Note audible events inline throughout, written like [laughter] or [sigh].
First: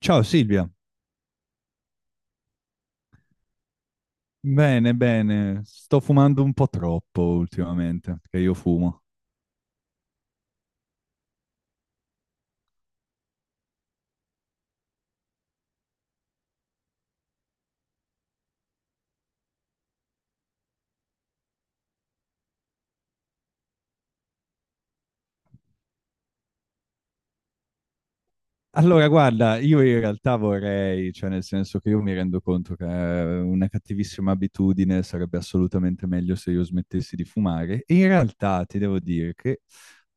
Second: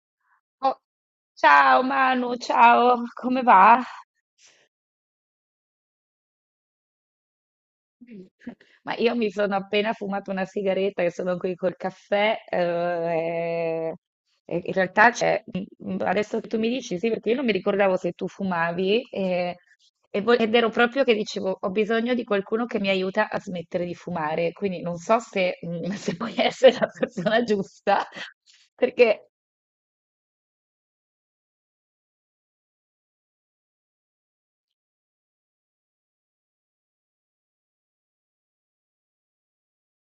Ciao Silvia, Oh, ciao Manu, ciao, come va? bene, bene, sto fumando un po' troppo ultimamente, perché io [laughs] Ma fumo. io mi sono appena fumato una sigaretta e sono qui col caffè. E e in realtà adesso che tu mi dici sì, perché io non mi ricordavo se tu fumavi e ed ero proprio che dicevo ho bisogno di qualcuno che mi aiuta a smettere di fumare, quindi non so se [laughs] se puoi essere la persona giusta, Allora, perché guarda, io in realtà vorrei, cioè nel senso che io mi rendo conto che è una cattivissima abitudine, sarebbe assolutamente meglio se io smettessi di fumare. E in realtà ti devo dire che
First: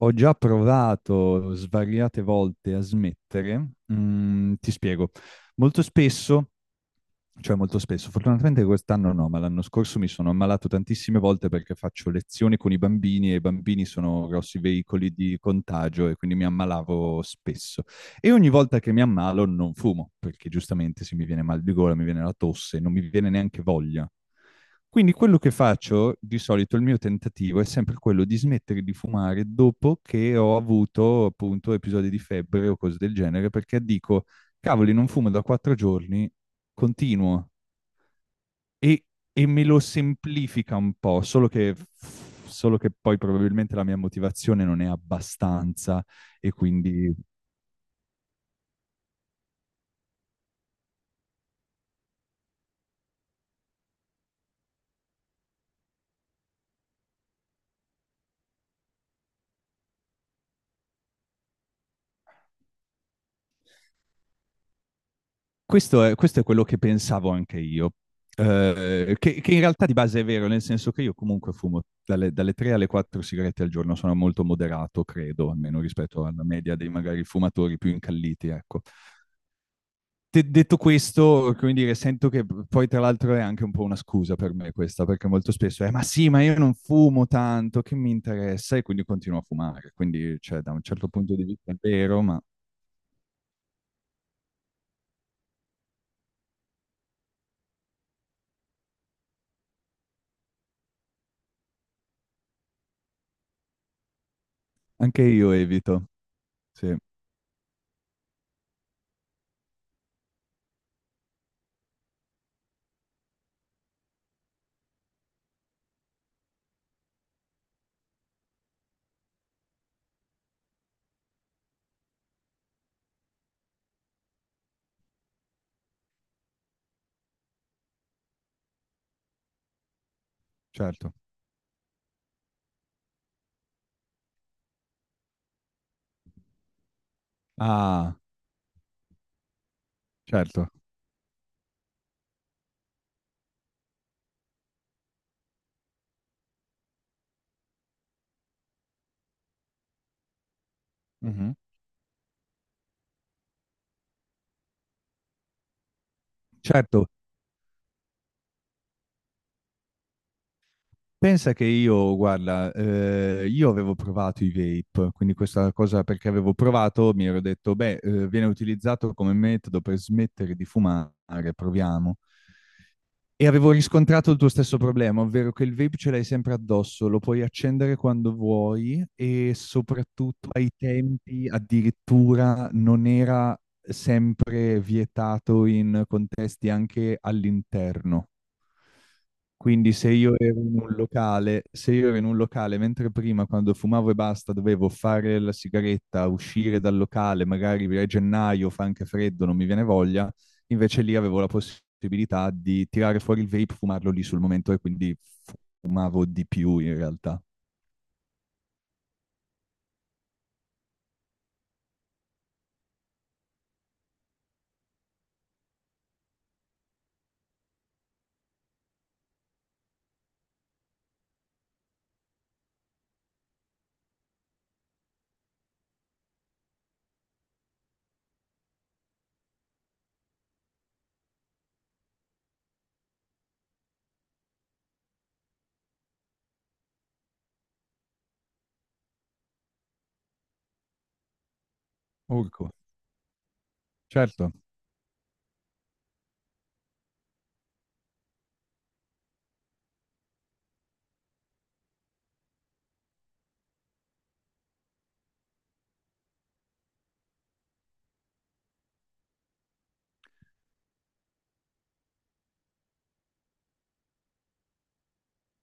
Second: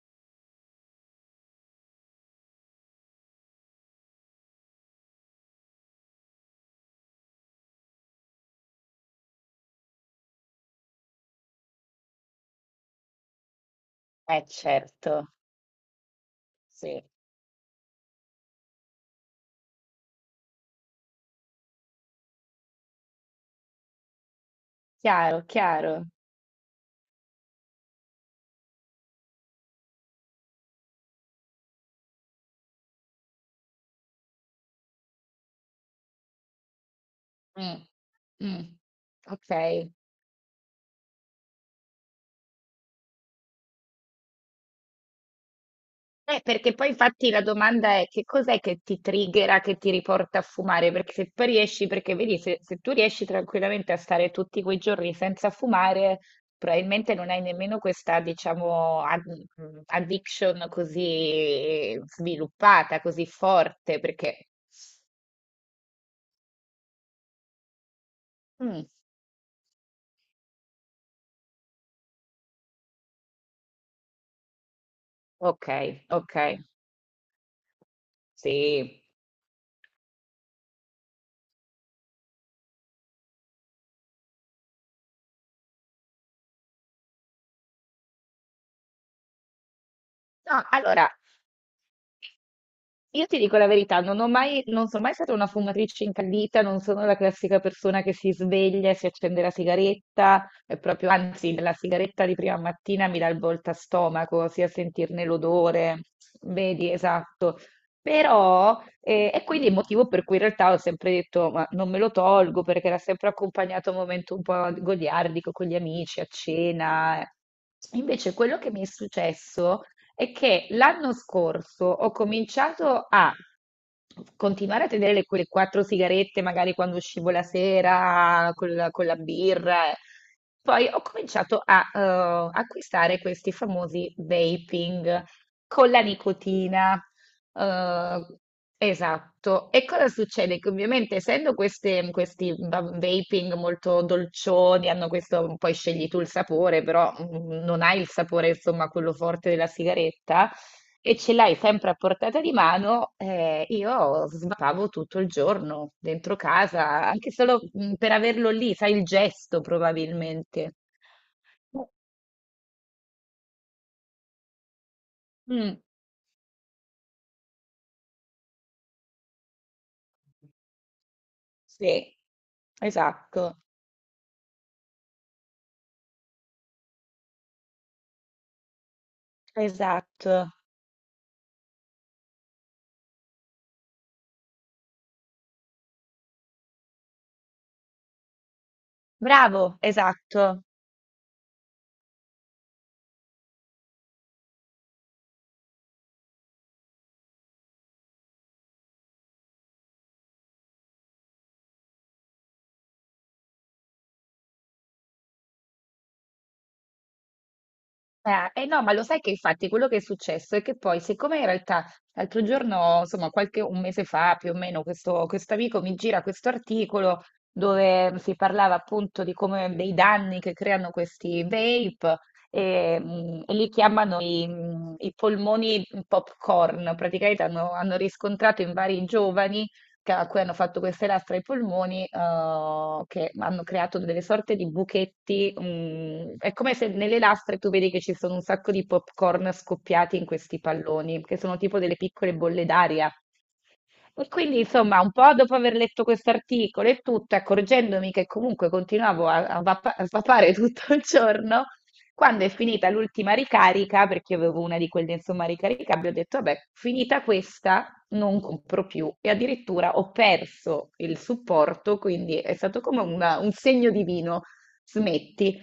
ho già provato svariate volte a smettere. Ti spiego. Molto spesso, cioè molto spesso, fortunatamente quest'anno no, ma l'anno scorso mi sono ammalato tantissime volte perché faccio lezioni con i bambini e i bambini sono eh grossi certo, veicoli di contagio e quindi mi sì, ammalavo spesso. E ogni volta che mi ammalo non fumo, perché giustamente se mi viene mal di gola, mi viene la tosse, non mi viene neanche voglia. Quindi quello chiaro, che chiaro. faccio, di solito il mio tentativo è sempre quello di smettere di fumare dopo che ho avuto appunto episodi di febbre o cose del genere, perché dico, cavoli, non fumo da quattro giorni, continuo Mm, mm, e, e me lo ok. semplifica un po', solo che poi probabilmente la mia motivazione non è abbastanza e Perché poi quindi. infatti la domanda è che cos'è che ti triggera, che ti riporta a fumare? Perché se poi riesci, perché vedi, se tu riesci tranquillamente a stare tutti quei giorni senza fumare, probabilmente non hai nemmeno questa, diciamo, addiction così sviluppata, così forte, perché... Questo è quello che pensavo anche io, Mm, che in realtà di base è vero, nel senso che io comunque fumo dalle 3 alle 4 sigarette al giorno, sono molto moderato, credo, ok, almeno rispetto ok, alla media dei magari fumatori più incalliti, ecco. sì. Detto questo, come dire, sento che poi tra l'altro è anche un po' una scusa per me questa, perché molto spesso è ma sì, ma io non fumo tanto, che mi interessa? E quindi continuo a fumare, quindi No, cioè, da un certo allora, punto di vista è vero, ma io ti dico la verità, non sono mai stata una fumatrice incallita, non sono la classica persona che si sveglia e si accende la sigaretta, è proprio, anzi, la sigaretta di prima mattina mi dà il volta stomaco, sia anche sentirne io l'odore, evito, vedi, sì, esatto. Però, e quindi il motivo per cui in realtà ho sempre detto, ma non me lo tolgo perché era sempre accompagnato a un momento un po' goliardico con gli amici, a cena. Invece quello che mi è successo è che l'anno scorso ho cominciato a continuare a tenere quelle 4 sigarette, magari quando uscivo la sera con la birra. Eh. Poi ho certo. cominciato a acquistare questi famosi vaping con la nicotina. Ah, Eh, esatto. E cosa succede? Che certo. ovviamente essendo questi vaping molto dolcioni, hanno questo, poi scegli tu il sapore, però non hai il sapore, insomma, quello forte della sigaretta, e ce Mhm. l'hai sempre a portata di mano, io svapavo tutto il giorno dentro Certo, casa, anche solo per averlo lì, sai, il gesto probabilmente. pensa che io, guarda, io avevo provato i vape, quindi questa Mm, cosa perché avevo provato, mi ero detto, beh, viene utilizzato come metodo per smettere di fumare, proviamo. sì, E esatto, avevo riscontrato il tuo stesso problema, ovvero che il vape ce l'hai sempre addosso, lo puoi accendere quando vuoi e soprattutto esatto. ai tempi addirittura non era sempre vietato in contesti anche all'interno. Bravo, Quindi se io esatto. ero in un locale, se io ero in un locale, mentre prima quando fumavo e basta dovevo fare la sigaretta, uscire dal locale, magari a gennaio fa anche freddo, non mi viene voglia, invece lì avevo la possibilità di tirare fuori il vape, fumarlo lì sul momento e quindi fumavo di più in realtà. Eh no, ma lo sai che infatti quello che è successo è che poi, siccome in realtà l'altro giorno, insomma, qualche un mese fa più o meno, questo amico mi gira questo articolo dove si parlava appunto di come dei danni che creano questi vape e e li chiamano i i polmoni popcorn. Praticamente hanno, hanno riscontrato in vari giovani a cui hanno fatto queste lastre ai polmoni, che hanno creato delle sorte di buchetti. È come se nelle lastre tu vedi che ci sono un sacco di popcorn scoppiati in questi palloni, che sono tipo delle piccole bolle Urco, d'aria. E certo, quindi, insomma, un po' dopo aver letto questo articolo e tutto, accorgendomi che comunque continuavo a a svapare [laughs] tutto il giorno, quando è finita l'ultima ricarica, perché io avevo una di quelle, insomma, ricaricabili, ho detto, vabbè, finita questa, non compro più e addirittura ho perso il supporto, quindi è stato come un segno divino, smetti.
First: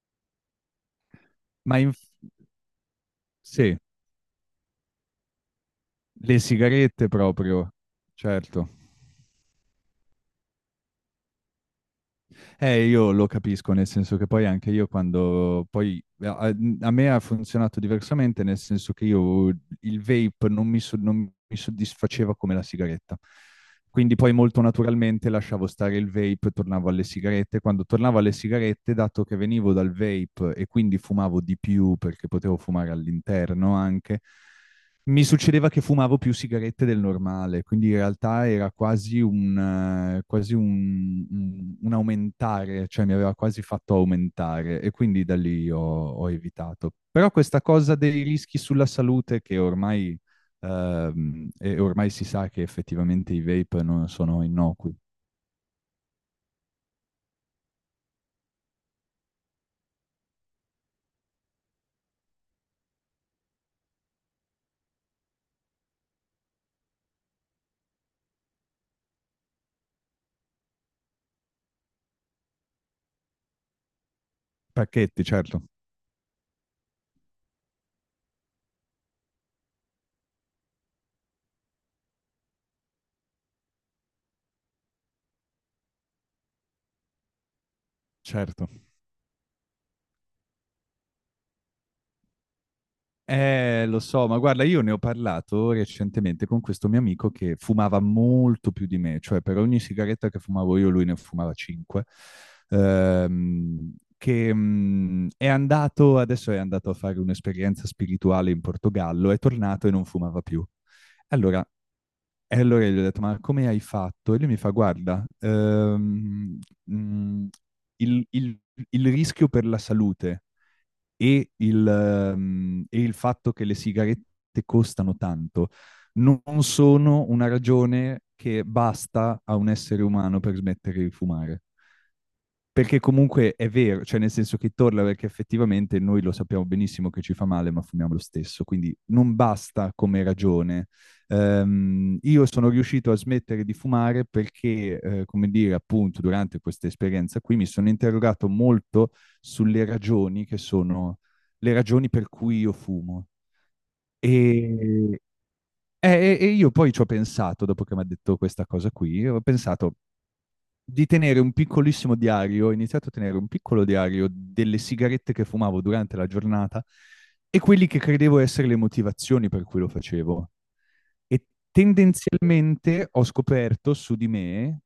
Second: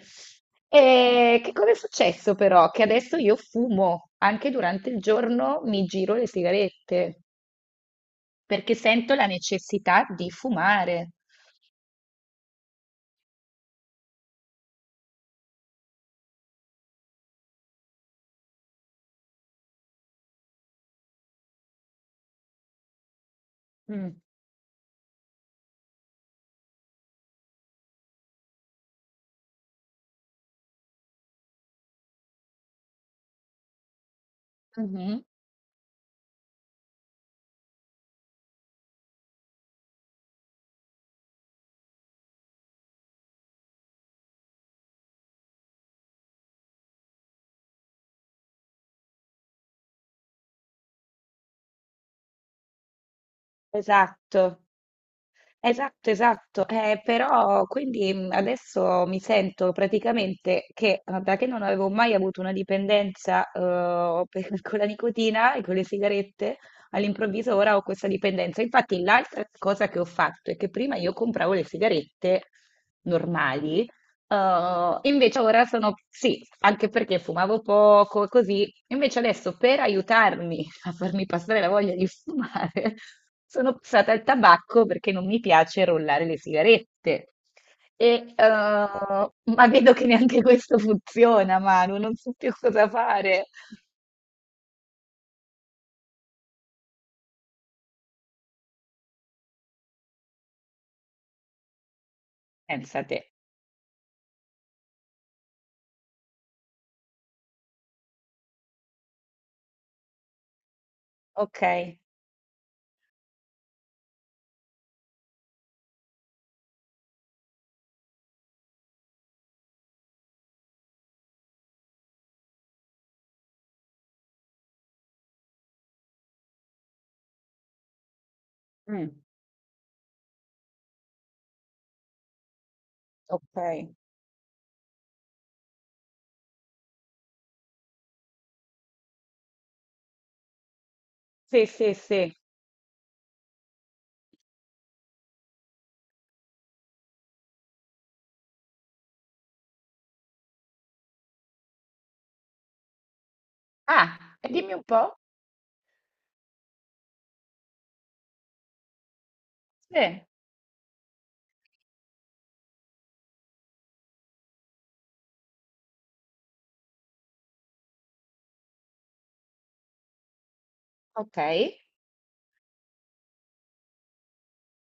E che cosa è ma in- successo però? Che adesso io sì, fumo, anche durante il giorno mi giro le le sigarette sigarette, proprio, certo. perché sento la necessità di fumare. Io lo capisco, nel senso che poi anche io quando a me ha funzionato diversamente, nel senso che io il vape non mi, non mi soddisfaceva come la sigaretta. Quindi Mm. poi molto naturalmente lasciavo stare il vape e tornavo alle sigarette. Quando tornavo alle sigarette, dato che venivo dal vape e quindi fumavo di più perché potevo fumare all'interno anche, Mhm. mi succedeva che fumavo più sigarette del normale, quindi in realtà era quasi un, un aumentare, cioè mi aveva quasi fatto aumentare e quindi da lì ho, ho evitato. Però questa cosa dei rischi sulla salute che ormai, e ormai si sa che effettivamente i vape non Esatto. sono innocui. Esatto, esatto, però quindi adesso mi sento praticamente che da che non avevo mai avuto una dipendenza [laughs] con la nicotina e con le sigarette, all'improvviso ora ho questa dipendenza. Infatti l'altra cosa che ho fatto è che prima io compravo le sigarette normali, Pacchetti, invece ora certo, sono sì, anche perché fumavo poco e così, invece adesso per aiutarmi a farmi passare la voglia di fumare, [laughs] sono passata al tabacco perché non mi piace rollare le sigarette. E, certo. ma vedo che neanche questo funziona, Manu, non so più cosa fare. Lo so, ma guarda, io ne ho parlato recentemente con questo mio amico che fumava molto più di me, cioè per ogni sigaretta che fumavo io, lui ne fumava 5. Pensa te. È andato, adesso è andato a fare un'esperienza spirituale in Portogallo, è tornato e non fumava più. Ok, Allora, e allora gli ho detto, ma come hai fatto? E lui mi fa, guarda, mm, il, il- il rischio per la salute e il, e il fatto che le sigarette costano tanto non sono una ragione che mm, basta a un essere umano per smettere di fumare. Perché comunque ok. è vero, cioè nel senso che torna perché effettivamente noi lo sappiamo benissimo che ci fa male, ma fumiamo lo stesso, quindi non basta come ragione. Sì, sì, sì. Io sono riuscito a smettere di fumare perché, come dire, appunto, durante questa esperienza qui mi sono interrogato molto sulle ragioni che sono le ragioni per cui io fumo. Ah, E, e dimmi un po'. eh, e io poi ci ho pensato, dopo che mi ha detto questa cosa qui, ho pensato, Sì, di tenere un piccolissimo diario, ho iniziato a tenere un piccolo diario delle sigarette che fumavo durante la giornata e quelli che credevo essere le motivazioni per cui lo facevo. ok. E tendenzialmente ho scoperto su di me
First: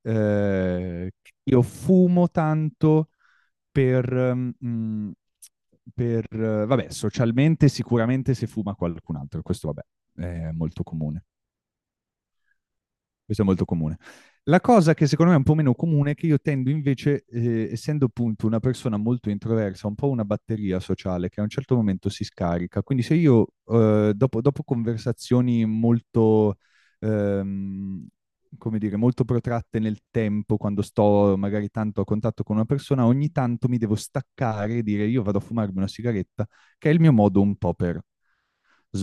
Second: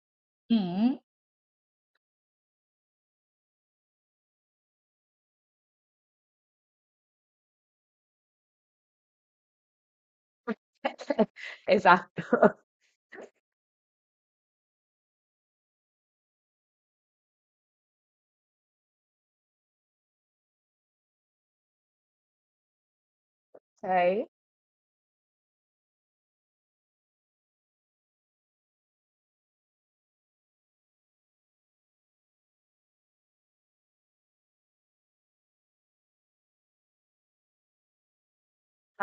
Mm. Che io fumo tanto per, mm, vabbè, socialmente sicuramente se fuma qualcun altro, questo vabbè, è molto comune. [laughs] Esatto. [laughs] Questo è molto comune. La cosa che secondo me è un po' meno comune è che io tendo invece, essendo appunto una persona molto introversa, un po' una batteria sociale che a un certo momento si scarica. Quindi se io Ok. dopo, dopo conversazioni molto, ehm, come dire, molto protratte nel tempo, quando sto magari tanto a contatto con una persona, ogni tanto mi devo staccare e dire io vado a fumarmi una sigaretta, che è il mio modo un po' per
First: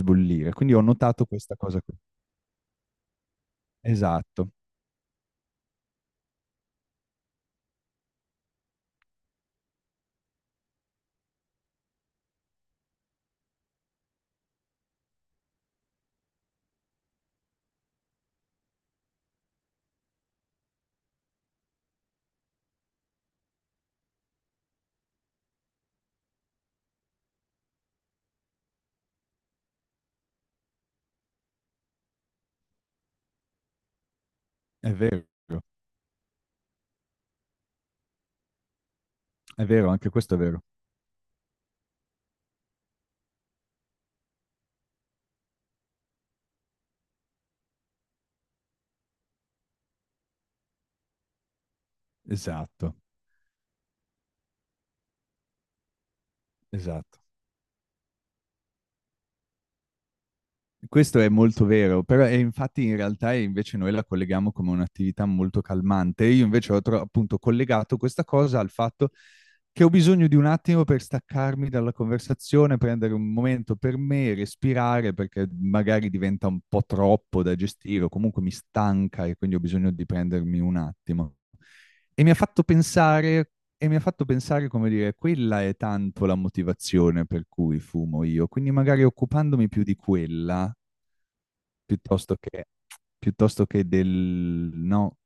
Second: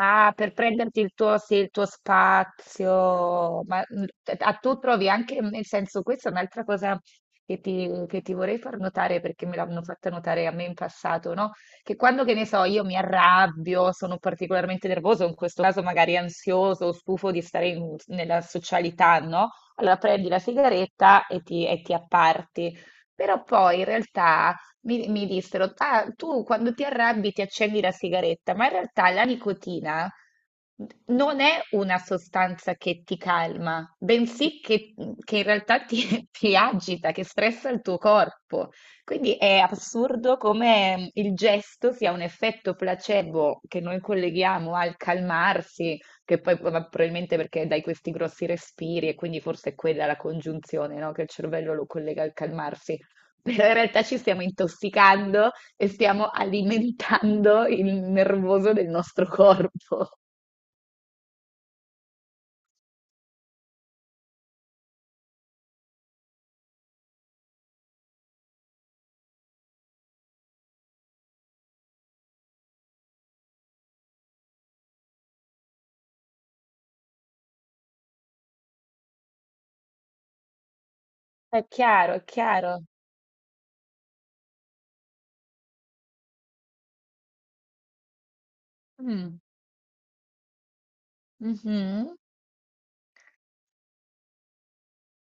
Ah, per Quindi ho prenderti il notato tuo, sì, questa il cosa tuo qui. spazio, ma Esatto, a tu trovi anche, nel senso, questa è un'altra cosa che ti vorrei far notare perché me l'hanno fatta notare a me in passato, no? Che quando, che ne so, io mi arrabbio, sono particolarmente nervoso, in questo caso magari ansioso, o stufo di stare nella socialità, no? Allora prendi la sigaretta e ti apparti. Però poi in realtà mi, mi dissero, ah, tu quando ti arrabbi ti accendi la sigaretta, ma in realtà la nicotina non è una sostanza che ti calma, bensì è vero. che in realtà ti, [laughs] ti agita, che stressa il tuo corpo. Quindi è È vero, anche questo assurdo è vero. come il gesto sia un effetto placebo che noi colleghiamo al calmarsi, che poi ma probabilmente perché dai questi grossi respiri e quindi forse è quella la congiunzione, no? Che il cervello lo collega al Esatto, calmarsi però in realtà ci stiamo intossicando e stiamo esatto. alimentando il nervoso del nostro corpo. Questo è molto vero, però e infatti in realtà invece noi la colleghiamo come un'attività molto calmante. Io invece ho appunto collegato questa cosa al fatto che ho bisogno di un attimo per staccarmi dalla conversazione, prendere un momento per me, respirare, perché magari diventa un po' troppo da gestire o comunque mi stanca e quindi ho bisogno di prendermi un attimo. È chiaro, E è mi ha fatto chiaro. pensare e mi ha fatto pensare, come dire, quella è tanto la motivazione per cui fumo io, quindi magari Mm, occupandomi più di quella, mhm. piuttosto che, piuttosto che del... no,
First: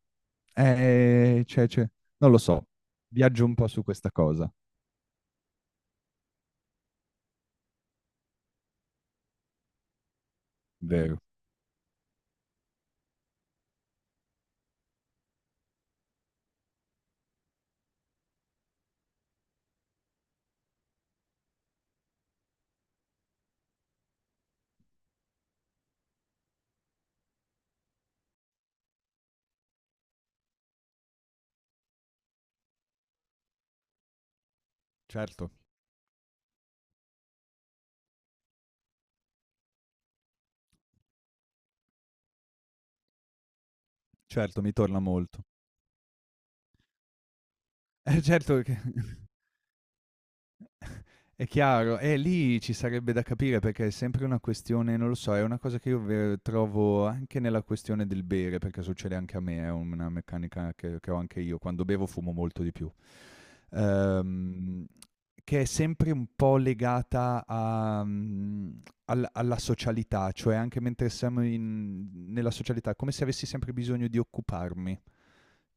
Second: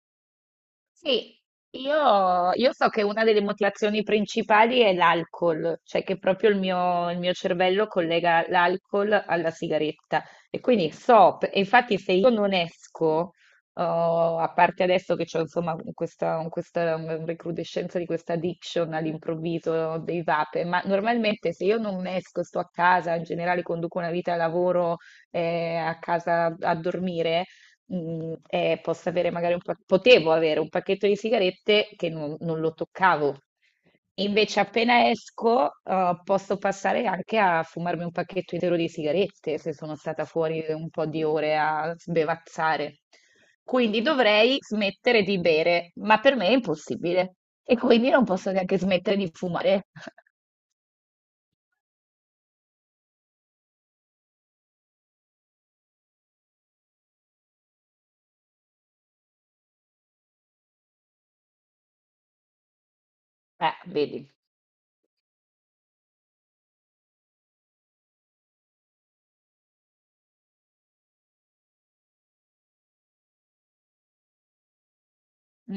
Sì, cioè, non lo so, io so che una delle viaggio un po' su motivazioni questa cosa, principali è l'alcol, cioè che proprio il mio cervello collega l'alcol alla sigaretta e quindi vero? so, e infatti se io non esco, oh, a parte adesso che c'ho insomma questa recrudescenza di questa addiction all'improvviso dei vape, ma normalmente se io non esco, sto a casa, in generale conduco una vita da lavoro a casa a dormire, posso avere magari un potevo avere un pacchetto di sigarette che non lo toccavo. Invece, appena Certo, esco, posso passare anche a fumarmi un pacchetto intero di sigarette se sono stata fuori un po' di ore a sbevazzare. Quindi dovrei certo, mi torna smettere di molto. bere, ma per me è impossibile. E [laughs] quindi non posso certo, neanche smettere di fumare. [laughs] è chiaro, e lì ci sarebbe da capire perché è sempre una questione, non lo so, è una cosa che io trovo anche nella questione del bere, perché succede anche a me, è una meccanica che ho anche io, quando bevo fumo molto di più. Vedi. Ehm, che è sempre un po' legata a, alla socialità, cioè anche mentre siamo nella socialità, come se avessi sempre bisogno di occuparmi,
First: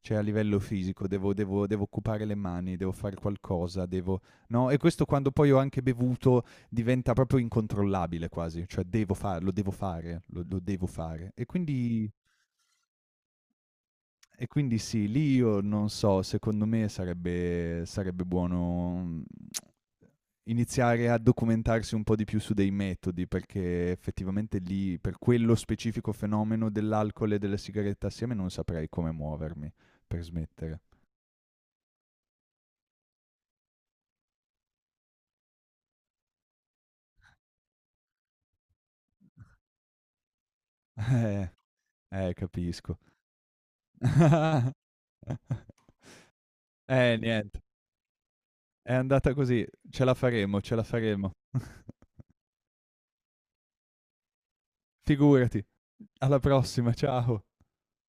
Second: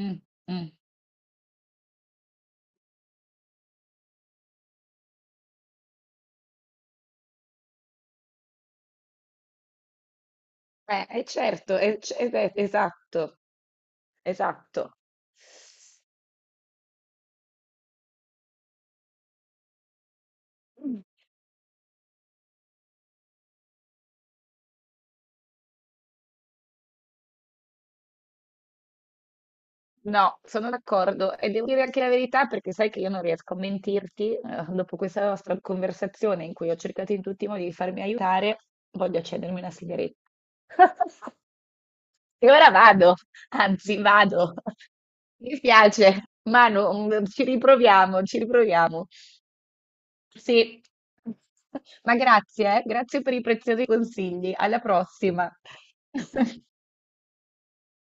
cioè a livello mm. fisico, devo, devo occupare le mani, devo fare qualcosa, devo, no? E questo quando poi ho anche bevuto diventa proprio incontrollabile quasi, cioè devo fare, lo, lo devo fare. E Certo, quindi, esatto, e quindi esatto. sì, lì io non so, secondo me sarebbe, sarebbe buono, Mm. iniziare a documentarsi un po' di più su dei metodi, perché effettivamente lì, per quello specifico fenomeno dell'alcol e della sigaretta assieme, non saprei come muovermi per No, sono smettere. d'accordo e devo dire anche la verità perché sai che io non riesco a mentirti, dopo questa nostra conversazione in cui ho cercato in tutti i modi di farmi aiutare, voglio accendermi una sigaretta. [laughs] [laughs] E ora capisco. vado, anzi vado. [laughs] [laughs] Mi spiace, Manu, ci niente. riproviamo, ci È riproviamo. andata così, ce la faremo, ce Sì, la faremo. [laughs] [laughs] ma grazie, grazie per i preziosi consigli. Alla prossima. Figurati. Alla [laughs] prossima, ciao.